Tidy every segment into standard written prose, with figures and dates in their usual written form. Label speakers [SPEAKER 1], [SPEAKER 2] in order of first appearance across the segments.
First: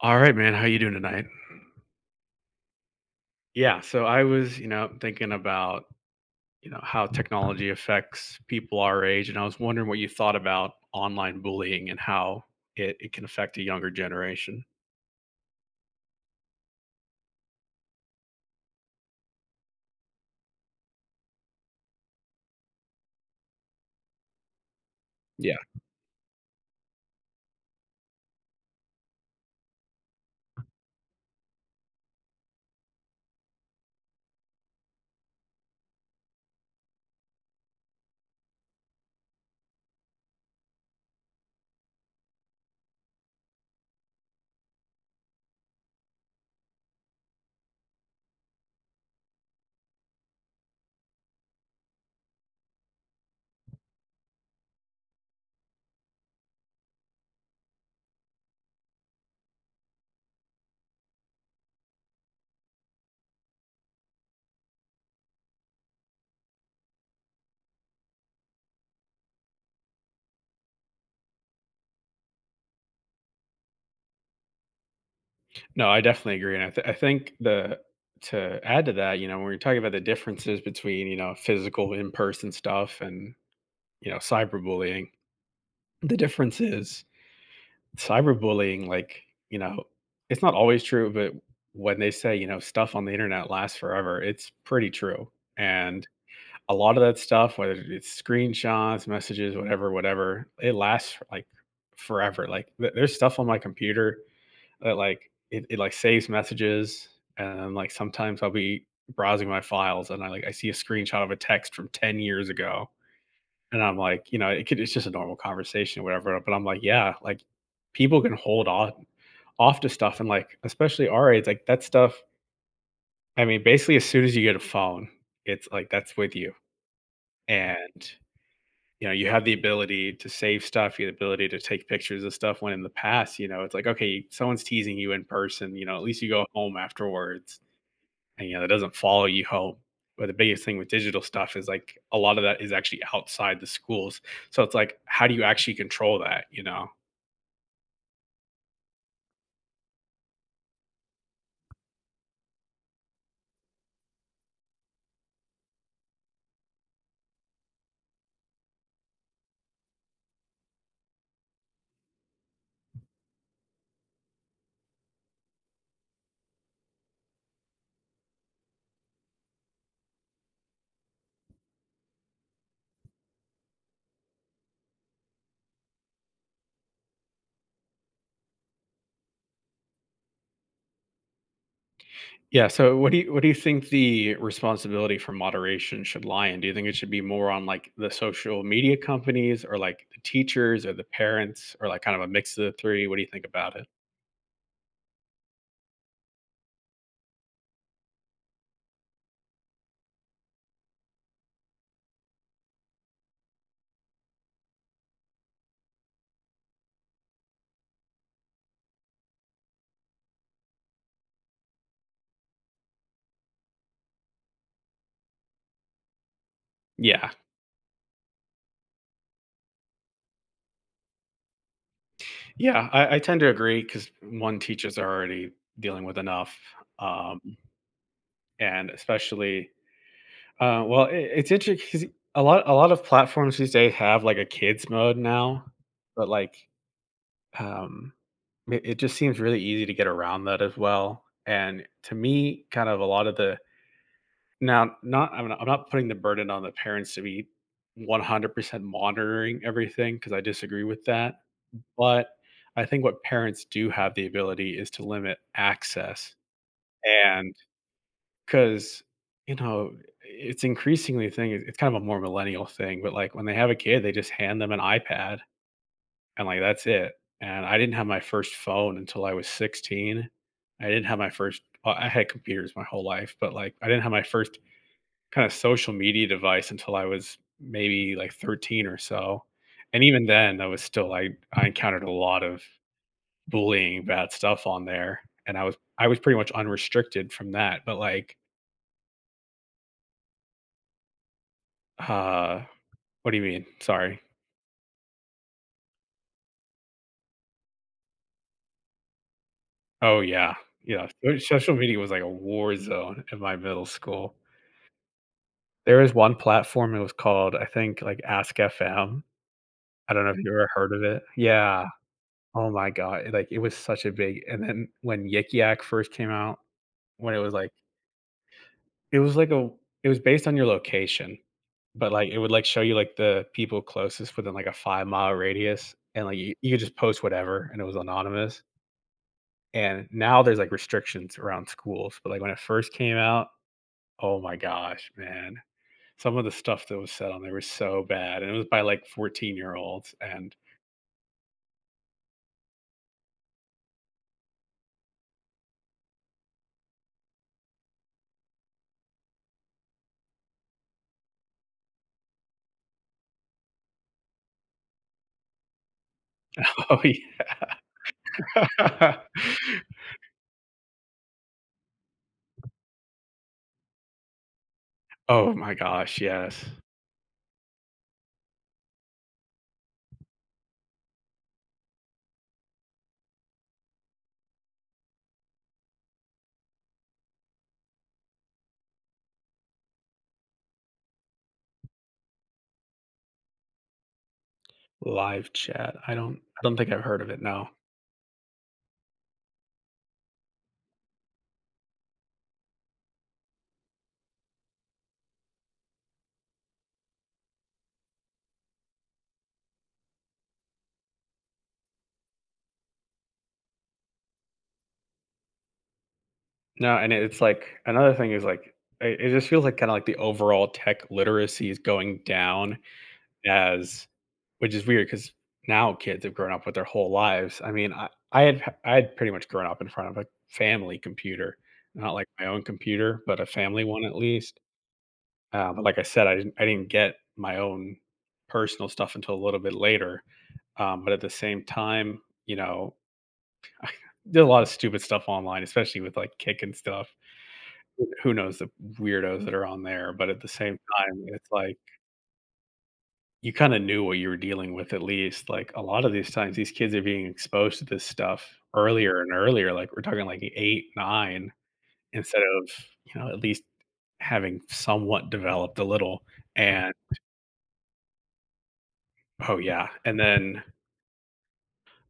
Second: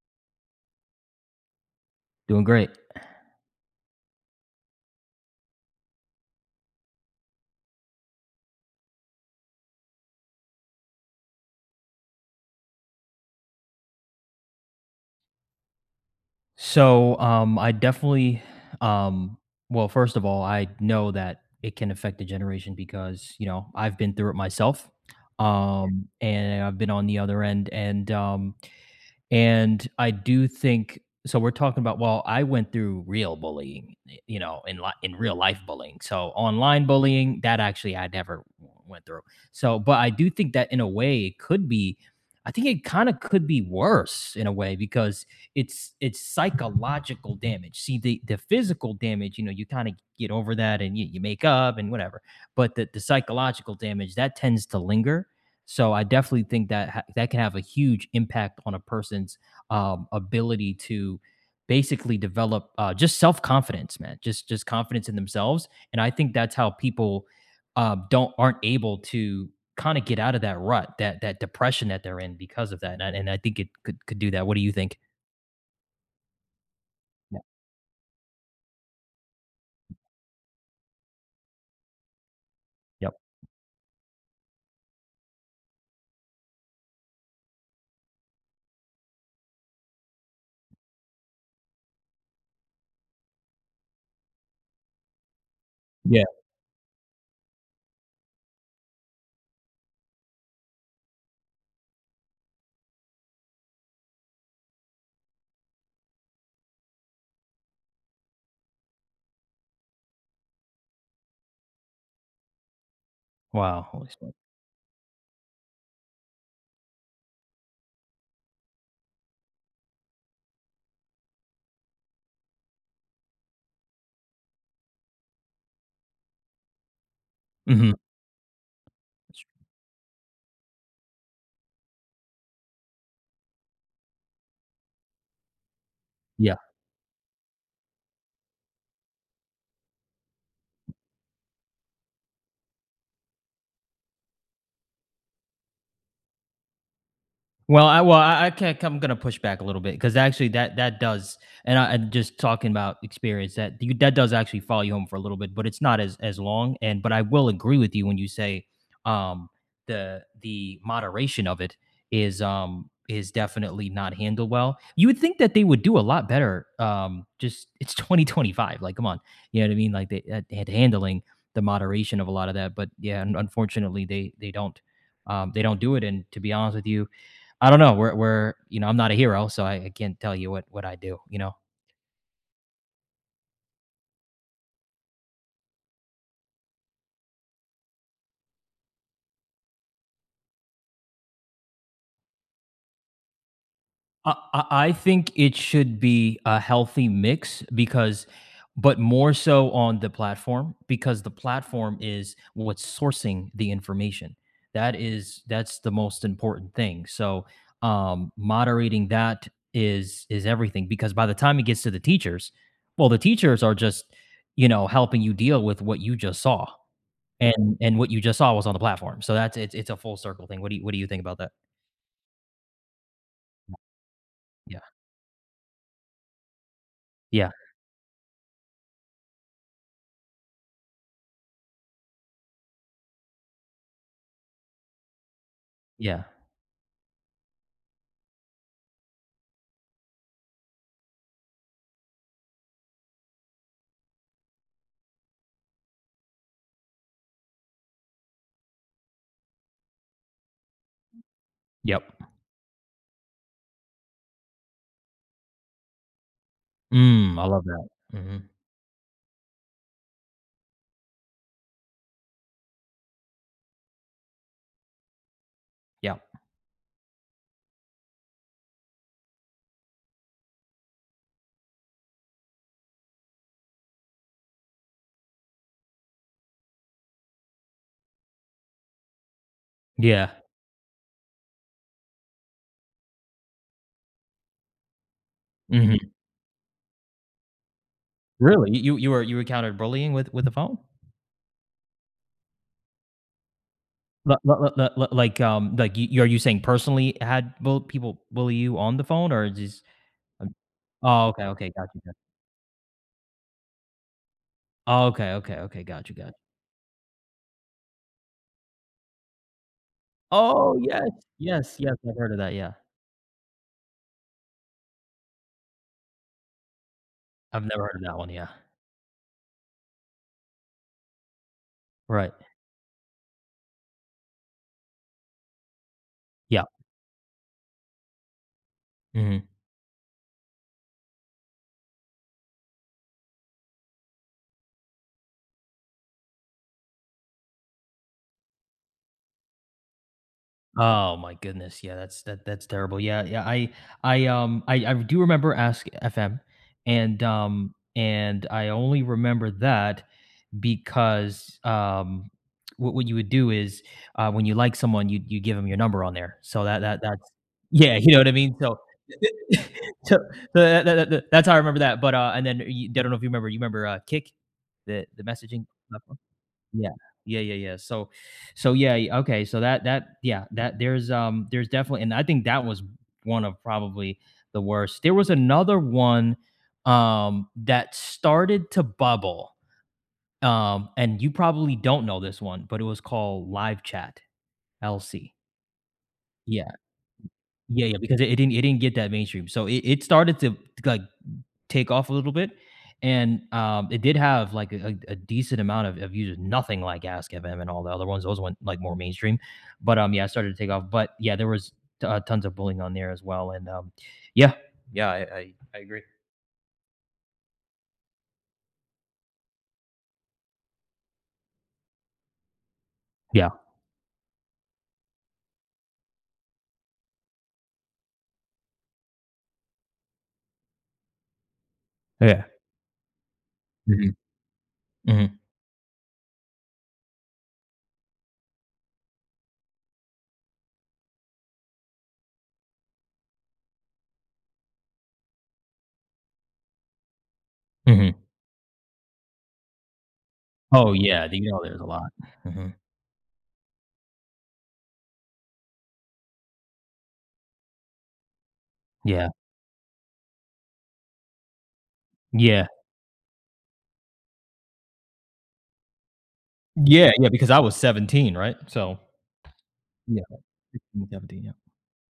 [SPEAKER 1] All right, man. How you doing tonight?
[SPEAKER 2] Doing great.
[SPEAKER 1] Yeah, so I was, thinking about, how technology affects people our age, and I was wondering what you thought about online bullying and how it can affect a younger generation.
[SPEAKER 2] So, I definitely, um, well, first of all, I know that it can affect the generation because, you know, I've been through it myself.
[SPEAKER 1] Yeah.
[SPEAKER 2] And I've been on the other end. And I do think, so we're talking about well, I went through real bullying, y you know, in real life bullying. So online bullying, that actually I never w went through. So, but I do think that in a way it could be I think it kinda could be worse in a way because it's psychological damage. See, the physical damage, you know, you kinda get over that and you make up and whatever, but the psychological damage, that tends to linger. So I definitely think that can have a huge impact on a person's ability to basically develop just self confidence, man. Just confidence in themselves, and I think that's how people don't aren't able to kind of get out of that rut, that depression that they're in because of that. And I think it could do that. What do you think?
[SPEAKER 1] No, I definitely agree, and I think
[SPEAKER 2] Yeah.
[SPEAKER 1] the to add to that, you know, when we're talking about the differences between you know physical in person stuff
[SPEAKER 2] Yep.
[SPEAKER 1] and you know cyberbullying, the difference is cyberbullying, you know, it's not always true, but when they say, you know, stuff on the internet lasts forever, it's pretty true. And
[SPEAKER 2] Yeah.
[SPEAKER 1] a lot of that stuff, whether it's screenshots, messages, whatever, whatever, it lasts for, like forever. Like there's stuff on my computer that like it like saves messages, and like sometimes I'll be browsing my files and I see a screenshot of a text from 10 years ago,
[SPEAKER 2] Wow.
[SPEAKER 1] and I'm
[SPEAKER 2] Holy
[SPEAKER 1] like,
[SPEAKER 2] smokes.
[SPEAKER 1] you know, it's just a normal conversation or whatever, but I'm like, yeah, like people can hold on off to stuff and like especially our age, like that stuff, I mean, basically as soon as you get a phone, it's like that's with you.
[SPEAKER 2] Hmm.
[SPEAKER 1] And you know, you have the ability to save stuff, you have the ability to take pictures of stuff when in the past, you know, it's like, okay, someone's teasing you in person, you know, at least you go
[SPEAKER 2] Yeah.
[SPEAKER 1] home afterwards and you know that doesn't follow you home, but the biggest thing with digital stuff is like a lot of that is actually outside the schools, so it's like how do you actually control that, you know?
[SPEAKER 2] Well, I can't. I'm gonna push back a little bit because actually, that does, and I am just talking about experience, that does actually follow you home for a little bit, but it's not as long. And but I will agree with you when you say, um, the moderation of it is definitely not handled well. You would think that they would do a lot better. Just it's 2025. Like, come on, you know what I mean? Like they, at handling the moderation of a lot of that, but yeah, unfortunately, they don't. They don't do it, and to be honest with you, I don't know. We're, you know, I'm not a hero, so I can't tell you what I do. You know,
[SPEAKER 1] Yeah, so what do you think the responsibility for moderation should lie in? Do you think it should be more on like the social media companies or like the teachers or the parents or like kind of a mix of the three? What do you think about it?
[SPEAKER 2] I think it should be a healthy mix, because but more so on the platform, because the platform is what's sourcing the information. That is that's the most important thing. So, moderating that is everything, because by the time it gets to the teachers, well the teachers are just, you know, helping you deal with what you just saw.
[SPEAKER 1] yeah
[SPEAKER 2] And what you just saw was on the platform. So that's it's a full circle thing. What do you think about that?
[SPEAKER 1] yeah, I tend to agree because one,
[SPEAKER 2] Yeah.
[SPEAKER 1] teachers are already dealing with enough, um,
[SPEAKER 2] Yeah.
[SPEAKER 1] and especially well, I it's interesting 'cause a lot of platforms these days have, like, a kids mode now,
[SPEAKER 2] Yeah.
[SPEAKER 1] but, like, um, it it just seems really easy to get around that as well, and to me, kind of a lot of the now, not I'm not putting the burden on the parents to be 100% monitoring everything because I disagree with that,
[SPEAKER 2] Yep.
[SPEAKER 1] but I think what parents do have the ability is to limit access,
[SPEAKER 2] Mm, I
[SPEAKER 1] and
[SPEAKER 2] love that. Mhm.
[SPEAKER 1] 'cause, you know, it's increasingly a thing, it's kind of a more millennial thing, but, like, when they have a kid, they just hand them an iPad
[SPEAKER 2] Yeah.
[SPEAKER 1] and, like, that's it, and I didn't have my first phone until I was 16. I didn't have my first well, I had computers my whole life, but, like, I didn't have my first kinda social media device until I was maybe, like, 13 or so, and even
[SPEAKER 2] Yeah.
[SPEAKER 1] then, I was still like, I encountered a lot of bullying, bad stuff on there, and I
[SPEAKER 2] Mhm.
[SPEAKER 1] was pretty much unrestricted from that, but, like,
[SPEAKER 2] Really? You encountered bullying with a phone?
[SPEAKER 1] uh What do you mean? Sorry.
[SPEAKER 2] Are you saying personally had bull people bully you on the phone, or just
[SPEAKER 1] Oh,
[SPEAKER 2] um
[SPEAKER 1] yeah. Yeah.
[SPEAKER 2] Oh,
[SPEAKER 1] So
[SPEAKER 2] okay, okay,
[SPEAKER 1] social
[SPEAKER 2] got
[SPEAKER 1] media
[SPEAKER 2] you,
[SPEAKER 1] was
[SPEAKER 2] got
[SPEAKER 1] like a war zone in my middle school.
[SPEAKER 2] Oh, okay, okay, okay,
[SPEAKER 1] There
[SPEAKER 2] got
[SPEAKER 1] was
[SPEAKER 2] you, got you.
[SPEAKER 1] one platform, it was called, I think, like Ask FM. I don't know if you ever
[SPEAKER 2] Oh,
[SPEAKER 1] heard of
[SPEAKER 2] yes,
[SPEAKER 1] it.
[SPEAKER 2] yes,
[SPEAKER 1] Yeah.
[SPEAKER 2] yes, I've heard of that,
[SPEAKER 1] Oh
[SPEAKER 2] yeah.
[SPEAKER 1] my god. Like it was such a big, and then when Yik Yak first came out, when
[SPEAKER 2] I've never heard of that one, yeah.
[SPEAKER 1] it was like a it was based on your location, but like
[SPEAKER 2] Right.
[SPEAKER 1] it would like show you like the people closest within like a 5-mile radius, and like
[SPEAKER 2] Yeah.
[SPEAKER 1] you could just post whatever and it was anonymous.
[SPEAKER 2] Mhm.
[SPEAKER 1] And now there's, like, restrictions around schools, but, like, when it first came out, oh my gosh, man. Some of the stuff that was said on there was so bad, and it was by, like, 14-year-olds, and
[SPEAKER 2] Oh my goodness. Yeah, that's terrible. Yeah, yeah. I do remember Ask FM, and I only remember that because what you would do is, when you like someone, you give them your number on there. So that
[SPEAKER 1] oh,
[SPEAKER 2] that that's yeah, you know what I mean? So
[SPEAKER 1] yeah.
[SPEAKER 2] so that's how I remember that. But and then, I don't know if you remember, Kick, the
[SPEAKER 1] Oh
[SPEAKER 2] messaging
[SPEAKER 1] my
[SPEAKER 2] platform?
[SPEAKER 1] gosh, yes.
[SPEAKER 2] Yeah. Yeah, yeah, yeah. So, yeah, y okay, so that yeah, that there's definitely, and I think that was one of probably the worst. There was another one, that started to bubble, and you probably don't know this one, but it was called Live Chat, LC.
[SPEAKER 1] Live chat. I
[SPEAKER 2] Yeah.
[SPEAKER 1] don't think I've heard of it, no.
[SPEAKER 2] Yeah, yeah, because it didn't get that mainstream. So it started to, like, take off a little bit. And it did have like a decent amount of users, nothing like Ask FM and all the other ones. Those went like more mainstream. But yeah, I started to take off. But yeah, there was tons of bullying on there as well. And yeah, yeah, I agree.
[SPEAKER 1] No, and it's, like, another thing is, like, it just feels like kinda like the overall tech literacy is going down
[SPEAKER 2] Yeah.
[SPEAKER 1] as which is weird because now kids have grown up with their whole lives. I mean, I had pretty much grown up in front of a family computer, not like
[SPEAKER 2] Yeah.
[SPEAKER 1] my own computer, but a family one
[SPEAKER 2] Hmm.
[SPEAKER 1] at least.
[SPEAKER 2] Hmm.
[SPEAKER 1] But like I said, I didn't get my own personal stuff until a little bit later. But at the same time, you know, there's a lot of stupid stuff online, especially with like kick and stuff.
[SPEAKER 2] Hmm.
[SPEAKER 1] Who knows the weirdos that are on there? But at the same
[SPEAKER 2] Oh
[SPEAKER 1] time,
[SPEAKER 2] yeah,
[SPEAKER 1] it's
[SPEAKER 2] you know,
[SPEAKER 1] like
[SPEAKER 2] there's a lot. Hmm.
[SPEAKER 1] you kind of knew what you were dealing with at least. Like a lot of these times, these kids are being exposed to this stuff earlier
[SPEAKER 2] Yeah,
[SPEAKER 1] and earlier. Like we're talking like eight, nine, instead
[SPEAKER 2] yeah,
[SPEAKER 1] of, you know, at least having somewhat developed a little. And
[SPEAKER 2] yeah, yeah. Because I was 17, right? So
[SPEAKER 1] oh, yeah. And
[SPEAKER 2] yeah,
[SPEAKER 1] then
[SPEAKER 2] 16, 17, yeah,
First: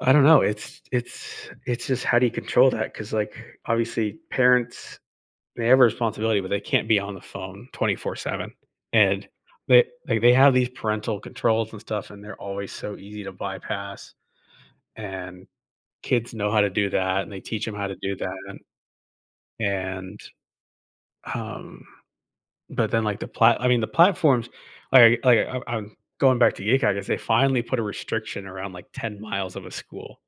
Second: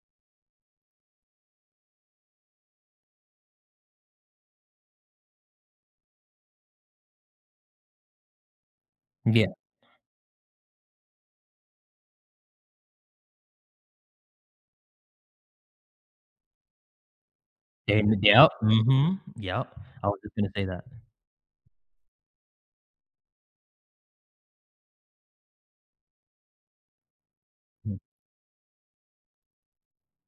[SPEAKER 1] I don't know. It's just how do you control that? 'Cause like obviously parents, they have a responsibility, but they can't be on the phone 24 seven. And
[SPEAKER 2] yeah,
[SPEAKER 1] they, like, they have these parental controls and stuff, and they're always so easy to bypass. And kids know how to do that, and they teach them how to do
[SPEAKER 2] and, yep,
[SPEAKER 1] that,
[SPEAKER 2] hmm, yep. I was
[SPEAKER 1] and,
[SPEAKER 2] just gonna say that.
[SPEAKER 1] um, but then, like, the plat I mean, the platforms I'm going back to Geek. I guess they finally put a
[SPEAKER 2] Mm,
[SPEAKER 1] restriction around, like, 10 miles of a school.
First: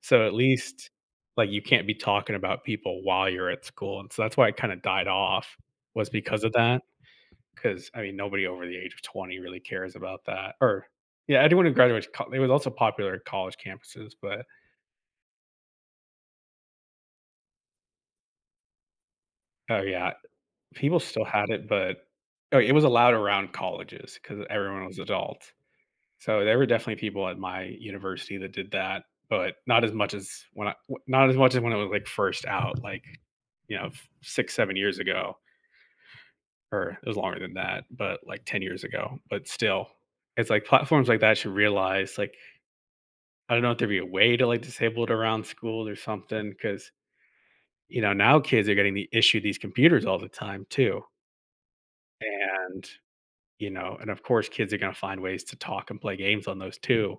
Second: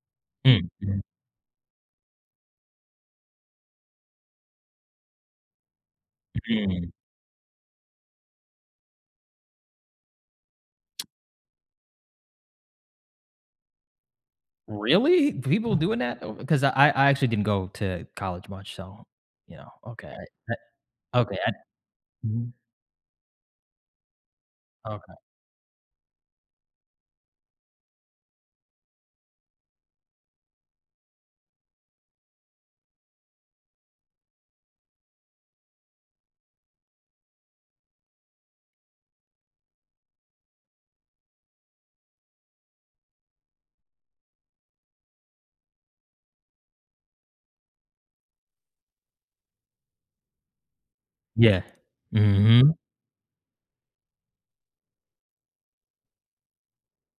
[SPEAKER 1] So, at least,
[SPEAKER 2] mm,
[SPEAKER 1] like, you can't be talking about people while you're at school, and so that's why it kinda died off, was because of that.
[SPEAKER 2] mm.
[SPEAKER 1] Because I mean, nobody over the age of 20 really cares about that, or yeah, anyone who graduates co it was also popular at college campuses, but,
[SPEAKER 2] Really? People doing that? Oh, because I actually didn't go to college much, so, you know,
[SPEAKER 1] oh,
[SPEAKER 2] okay,
[SPEAKER 1] yeah,
[SPEAKER 2] I
[SPEAKER 1] people still
[SPEAKER 2] okay,
[SPEAKER 1] had
[SPEAKER 2] I
[SPEAKER 1] it, but
[SPEAKER 2] mhm,
[SPEAKER 1] oh, it was allowed around colleges because everyone was
[SPEAKER 2] okay,
[SPEAKER 1] adult. So, there were definitely people at my university that did that, but not as much as when I w not as much as when it was, like, first out, like, you know, f 6, 7 years ago, or it was longer than that, but, like, 10 years ago, but still. It's like platforms like that should realize, like, I don't know if there'd be a way to, like, disable it around school or something, because you know, now kids are getting the issue these computers all the time too,
[SPEAKER 2] yeah, mhm.
[SPEAKER 1] and you know, and of course, kids are gonna find ways to talk and play games on those too,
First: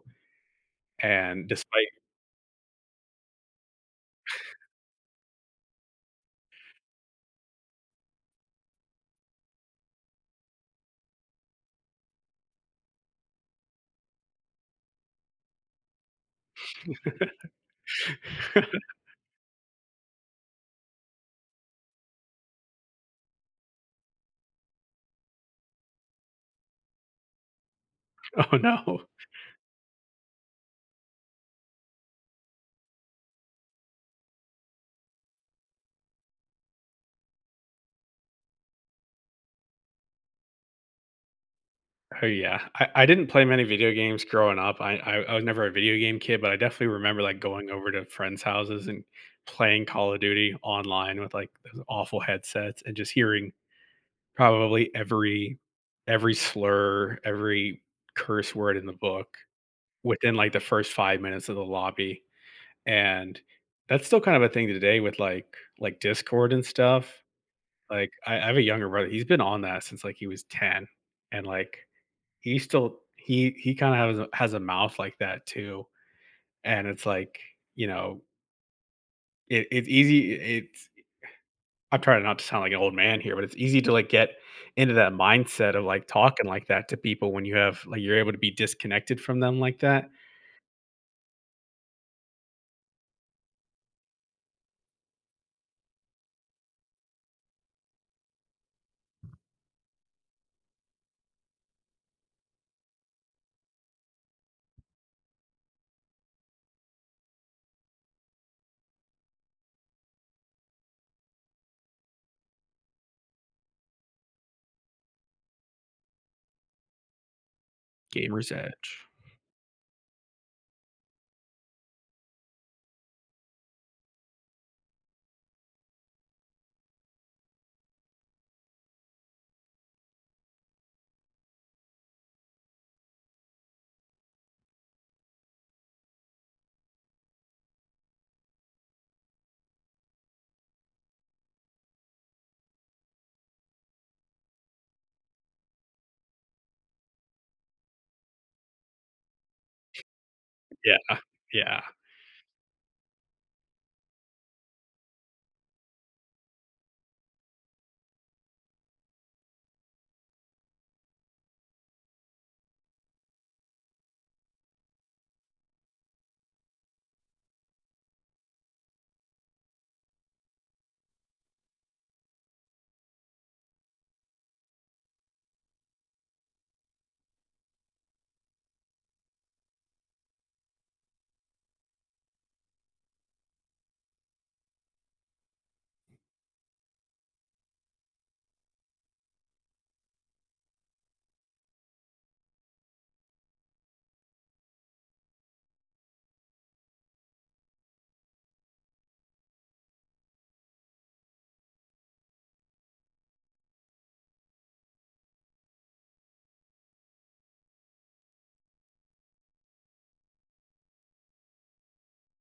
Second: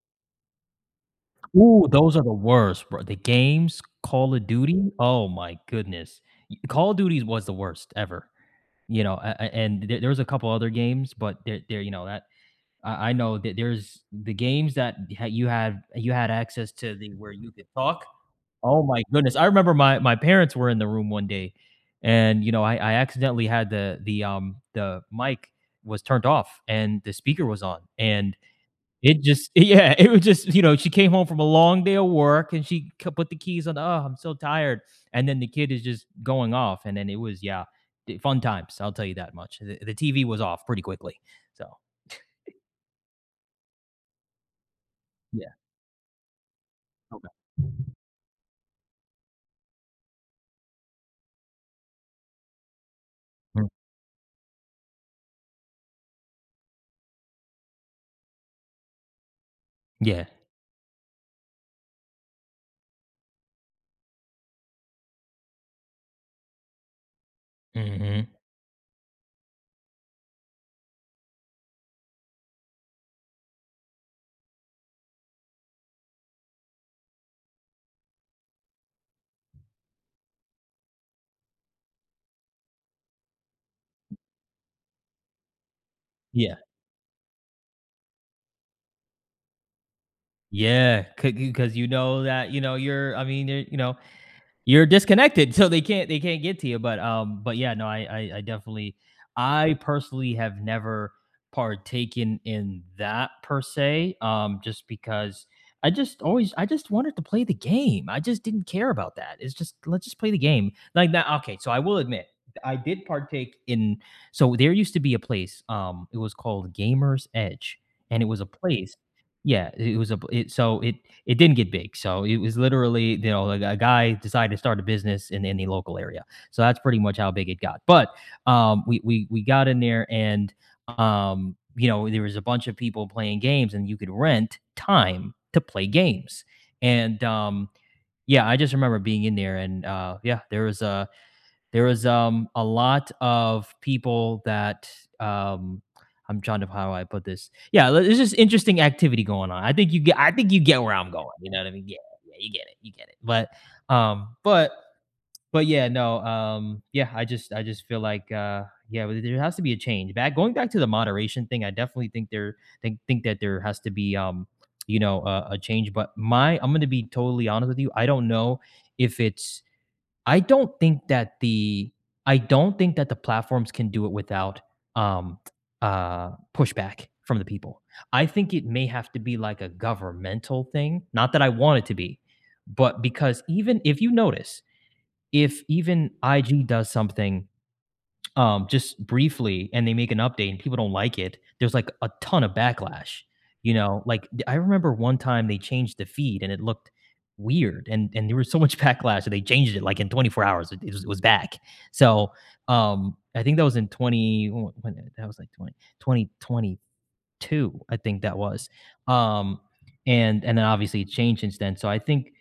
[SPEAKER 1] and
[SPEAKER 2] Ooh,
[SPEAKER 1] despite
[SPEAKER 2] those are the worst, bro. The games, Call of Duty, oh my goodness. Y Call of Duty was the worst ever, you know, a and there was a couple other games, but there you know, that I know that there's the games, that ha you had access to the, where you could talk. Oh my goodness. I remember my parents were in the room one day, and, you know, I accidentally had the mic was turned off and the speaker was on, and
[SPEAKER 1] Oh, no.
[SPEAKER 2] it just yeah, it was just, you know, she came home from a long day of work, and she c put the keys on, "Oh, I'm so tired," and then the kid is just going off, and then it was yeah, d fun times, I'll tell you that much. The TV was off pretty quickly. So,
[SPEAKER 1] Oh, yeah. I didn't play many video games growing up. I was
[SPEAKER 2] yeah.
[SPEAKER 1] never a video game kid, but I definitely remember,
[SPEAKER 2] Okay.
[SPEAKER 1] like, going over to friends' houses and playing Call of Duty online with, like, those awful headsets and just hearing
[SPEAKER 2] Mm.
[SPEAKER 1] probably every slur, every curse word in the book
[SPEAKER 2] Yeah.
[SPEAKER 1] within, like, the first 5 minutes of the lobby. And that's still kind of a thing today with, like, Discord and stuff. Like,
[SPEAKER 2] Mhm.
[SPEAKER 1] I have a younger brother, he's been on that since, like, he was 10, and, like, he kinda has a mouth like that too, and it's like, you know, it's easy it's I'm trying not to sound like an old man here, but it's easy to, like, get into that mindset of, like, talking
[SPEAKER 2] Yeah.
[SPEAKER 1] like that to people when you have like, you're able to be disconnected from them like that.
[SPEAKER 2] Yeah, because you know that you know you're. I mean, you're, you know you're disconnected, so they can't get to you. But yeah, no, I definitely, I personally have never partaken in that per se. Just because, I just wanted to play the game. I just didn't care about that. It's just, let's just play the game like that. Okay, so I will admit, I did partake in. So there used to be a place. It was called Gamers Edge, and it was a
[SPEAKER 1] Gamer's
[SPEAKER 2] place
[SPEAKER 1] Edge.
[SPEAKER 2] yeah, it was a it so it didn't get big, so it was literally, you know, like a guy decided to start a business in the local area. So that's pretty much how big it got, but, we got in there, and, you know, there was a bunch of people playing games and you could rent time to play games, and, yeah, I just remember being in there and, yeah, there was a lot of people that um I'm trying to how I put this. Yeah, there's just interesting activity going on. I think you get where I'm
[SPEAKER 1] Yeah,
[SPEAKER 2] going. You know what I
[SPEAKER 1] yeah,
[SPEAKER 2] mean? Yeah, yeah, you get it. You get it. But um but but yeah, no, yeah, I just feel like yeah, but there has to be a change. Back going back to the moderation thing. I definitely think that there has to be, you know, a change. But my I'm going to be totally honest with you, I don't know if it's I don't think that the I don't think that the platforms can do it without um pushback from the people. I think it may have to be like a governmental thing, not that I want it to be, but because even if you notice, if even IG does something, just briefly, and they make an update and people don't like it, there's like a ton of backlash. You know, like I remember one time they changed the feed and it looked weird, and there was so much backlash that they changed it, like, in 24 hours. It was back. So, I think that was in 20. When, that was like 20, 2022. I think that was. Um, and then obviously it changed since then. So I think,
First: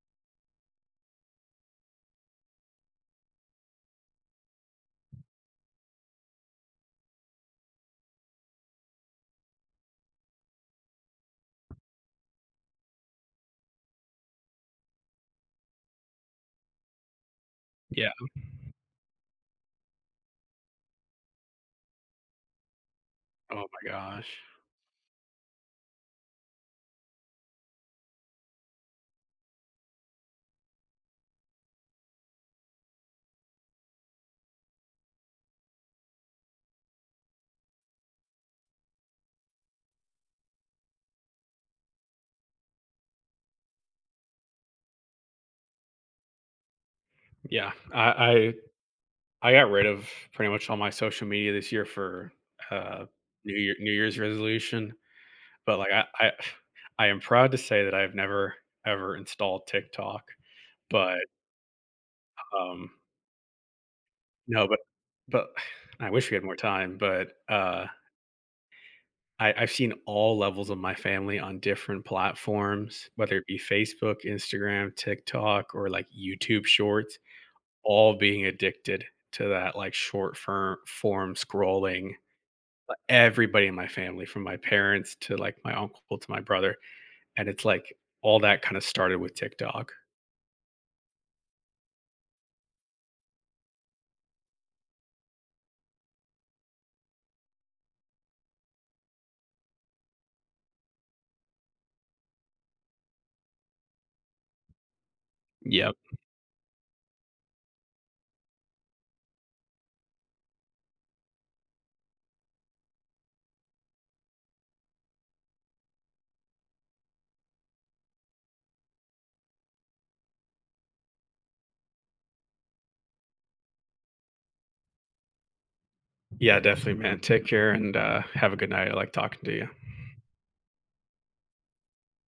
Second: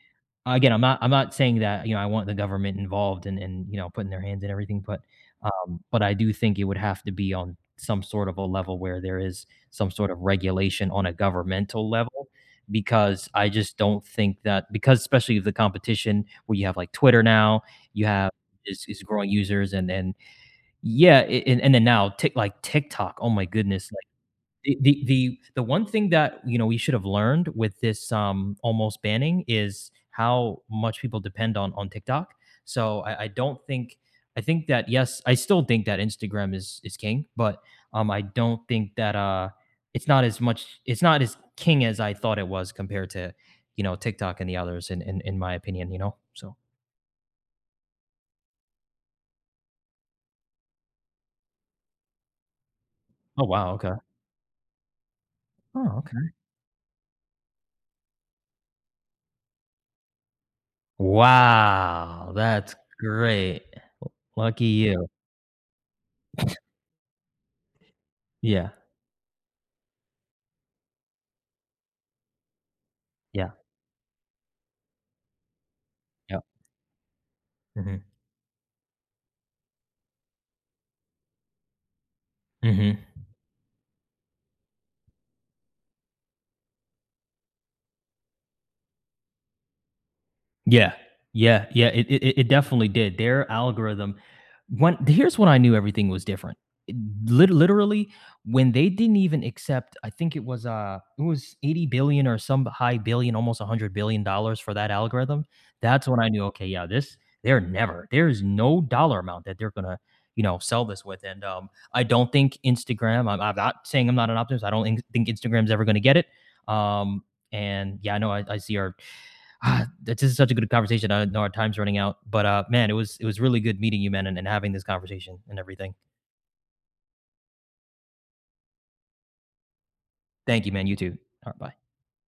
[SPEAKER 2] again, I'm not saying that, you know, I want the government involved, and, you know, putting their hands in everything, but I do think it would have to be on some sort of a level where there is some sort of regulation on a governmental level, because I just don't think that, because especially of the competition, where you have, like, Twitter now, you
[SPEAKER 1] yeah.
[SPEAKER 2] have, is growing users, and then yeah, a and then now, TikTok, oh my
[SPEAKER 1] Oh my
[SPEAKER 2] goodness, like,
[SPEAKER 1] gosh.
[SPEAKER 2] the one thing that, you know, we should have learned with this, almost banning, is how much people depend on TikTok. So I don't think I think that, yes, I still think that Instagram is king, but, I don't think that, it's not as much, it's not as king as I thought it was compared to, you know, TikTok and the others, in my opinion, you know? So
[SPEAKER 1] Yeah, I I got rid of pretty much all my social media this year for uh,
[SPEAKER 2] Oh, wow, okay.
[SPEAKER 1] New Year's resolution, but
[SPEAKER 2] Oh, okay.
[SPEAKER 1] I am proud to say that I've never ever installed TikTok, but
[SPEAKER 2] Wow, that's
[SPEAKER 1] um
[SPEAKER 2] great. Lucky
[SPEAKER 1] no,
[SPEAKER 2] you.
[SPEAKER 1] but I wish we had more time, but
[SPEAKER 2] Yeah,
[SPEAKER 1] I've seen all levels of my family on different platforms, whether it
[SPEAKER 2] yeah,
[SPEAKER 1] be Facebook, Instagram, TikTok, or like
[SPEAKER 2] Yeah.
[SPEAKER 1] YouTube Shorts, all being addicted to that like form scrolling,
[SPEAKER 2] Mhm.
[SPEAKER 1] everybody in my family from my parents to, like, my uncle to my brother, and it's, like, all that kinda started with TikTok.
[SPEAKER 2] Yeah. Yeah. Yeah. It it definitely did. Their algorithm, when here's when I knew everything was different. It lit Literally, when they didn't even accept, I think it was 80,000,000,000 or some high billion, almost $100,000,000,000 for that algorithm.
[SPEAKER 1] Yep.
[SPEAKER 2] That's when I knew, okay, yeah, this, they're never, there's no dollar amount that they're gonna, you know, sell this with, and, I don't think Instagram I'm not saying I'm not an optimist, I don't think Instagram's ever gonna get it, um, and, yeah, I know I see our Ah, this is such a good conversation. I know our time's running out, but man, it was really good meeting you, man, and having this conversation and everything.
[SPEAKER 1] Yeah, definitely, man. Take care and, have a good night. I like talking to you.
[SPEAKER 2] Thank you, man. You too. All right, bye.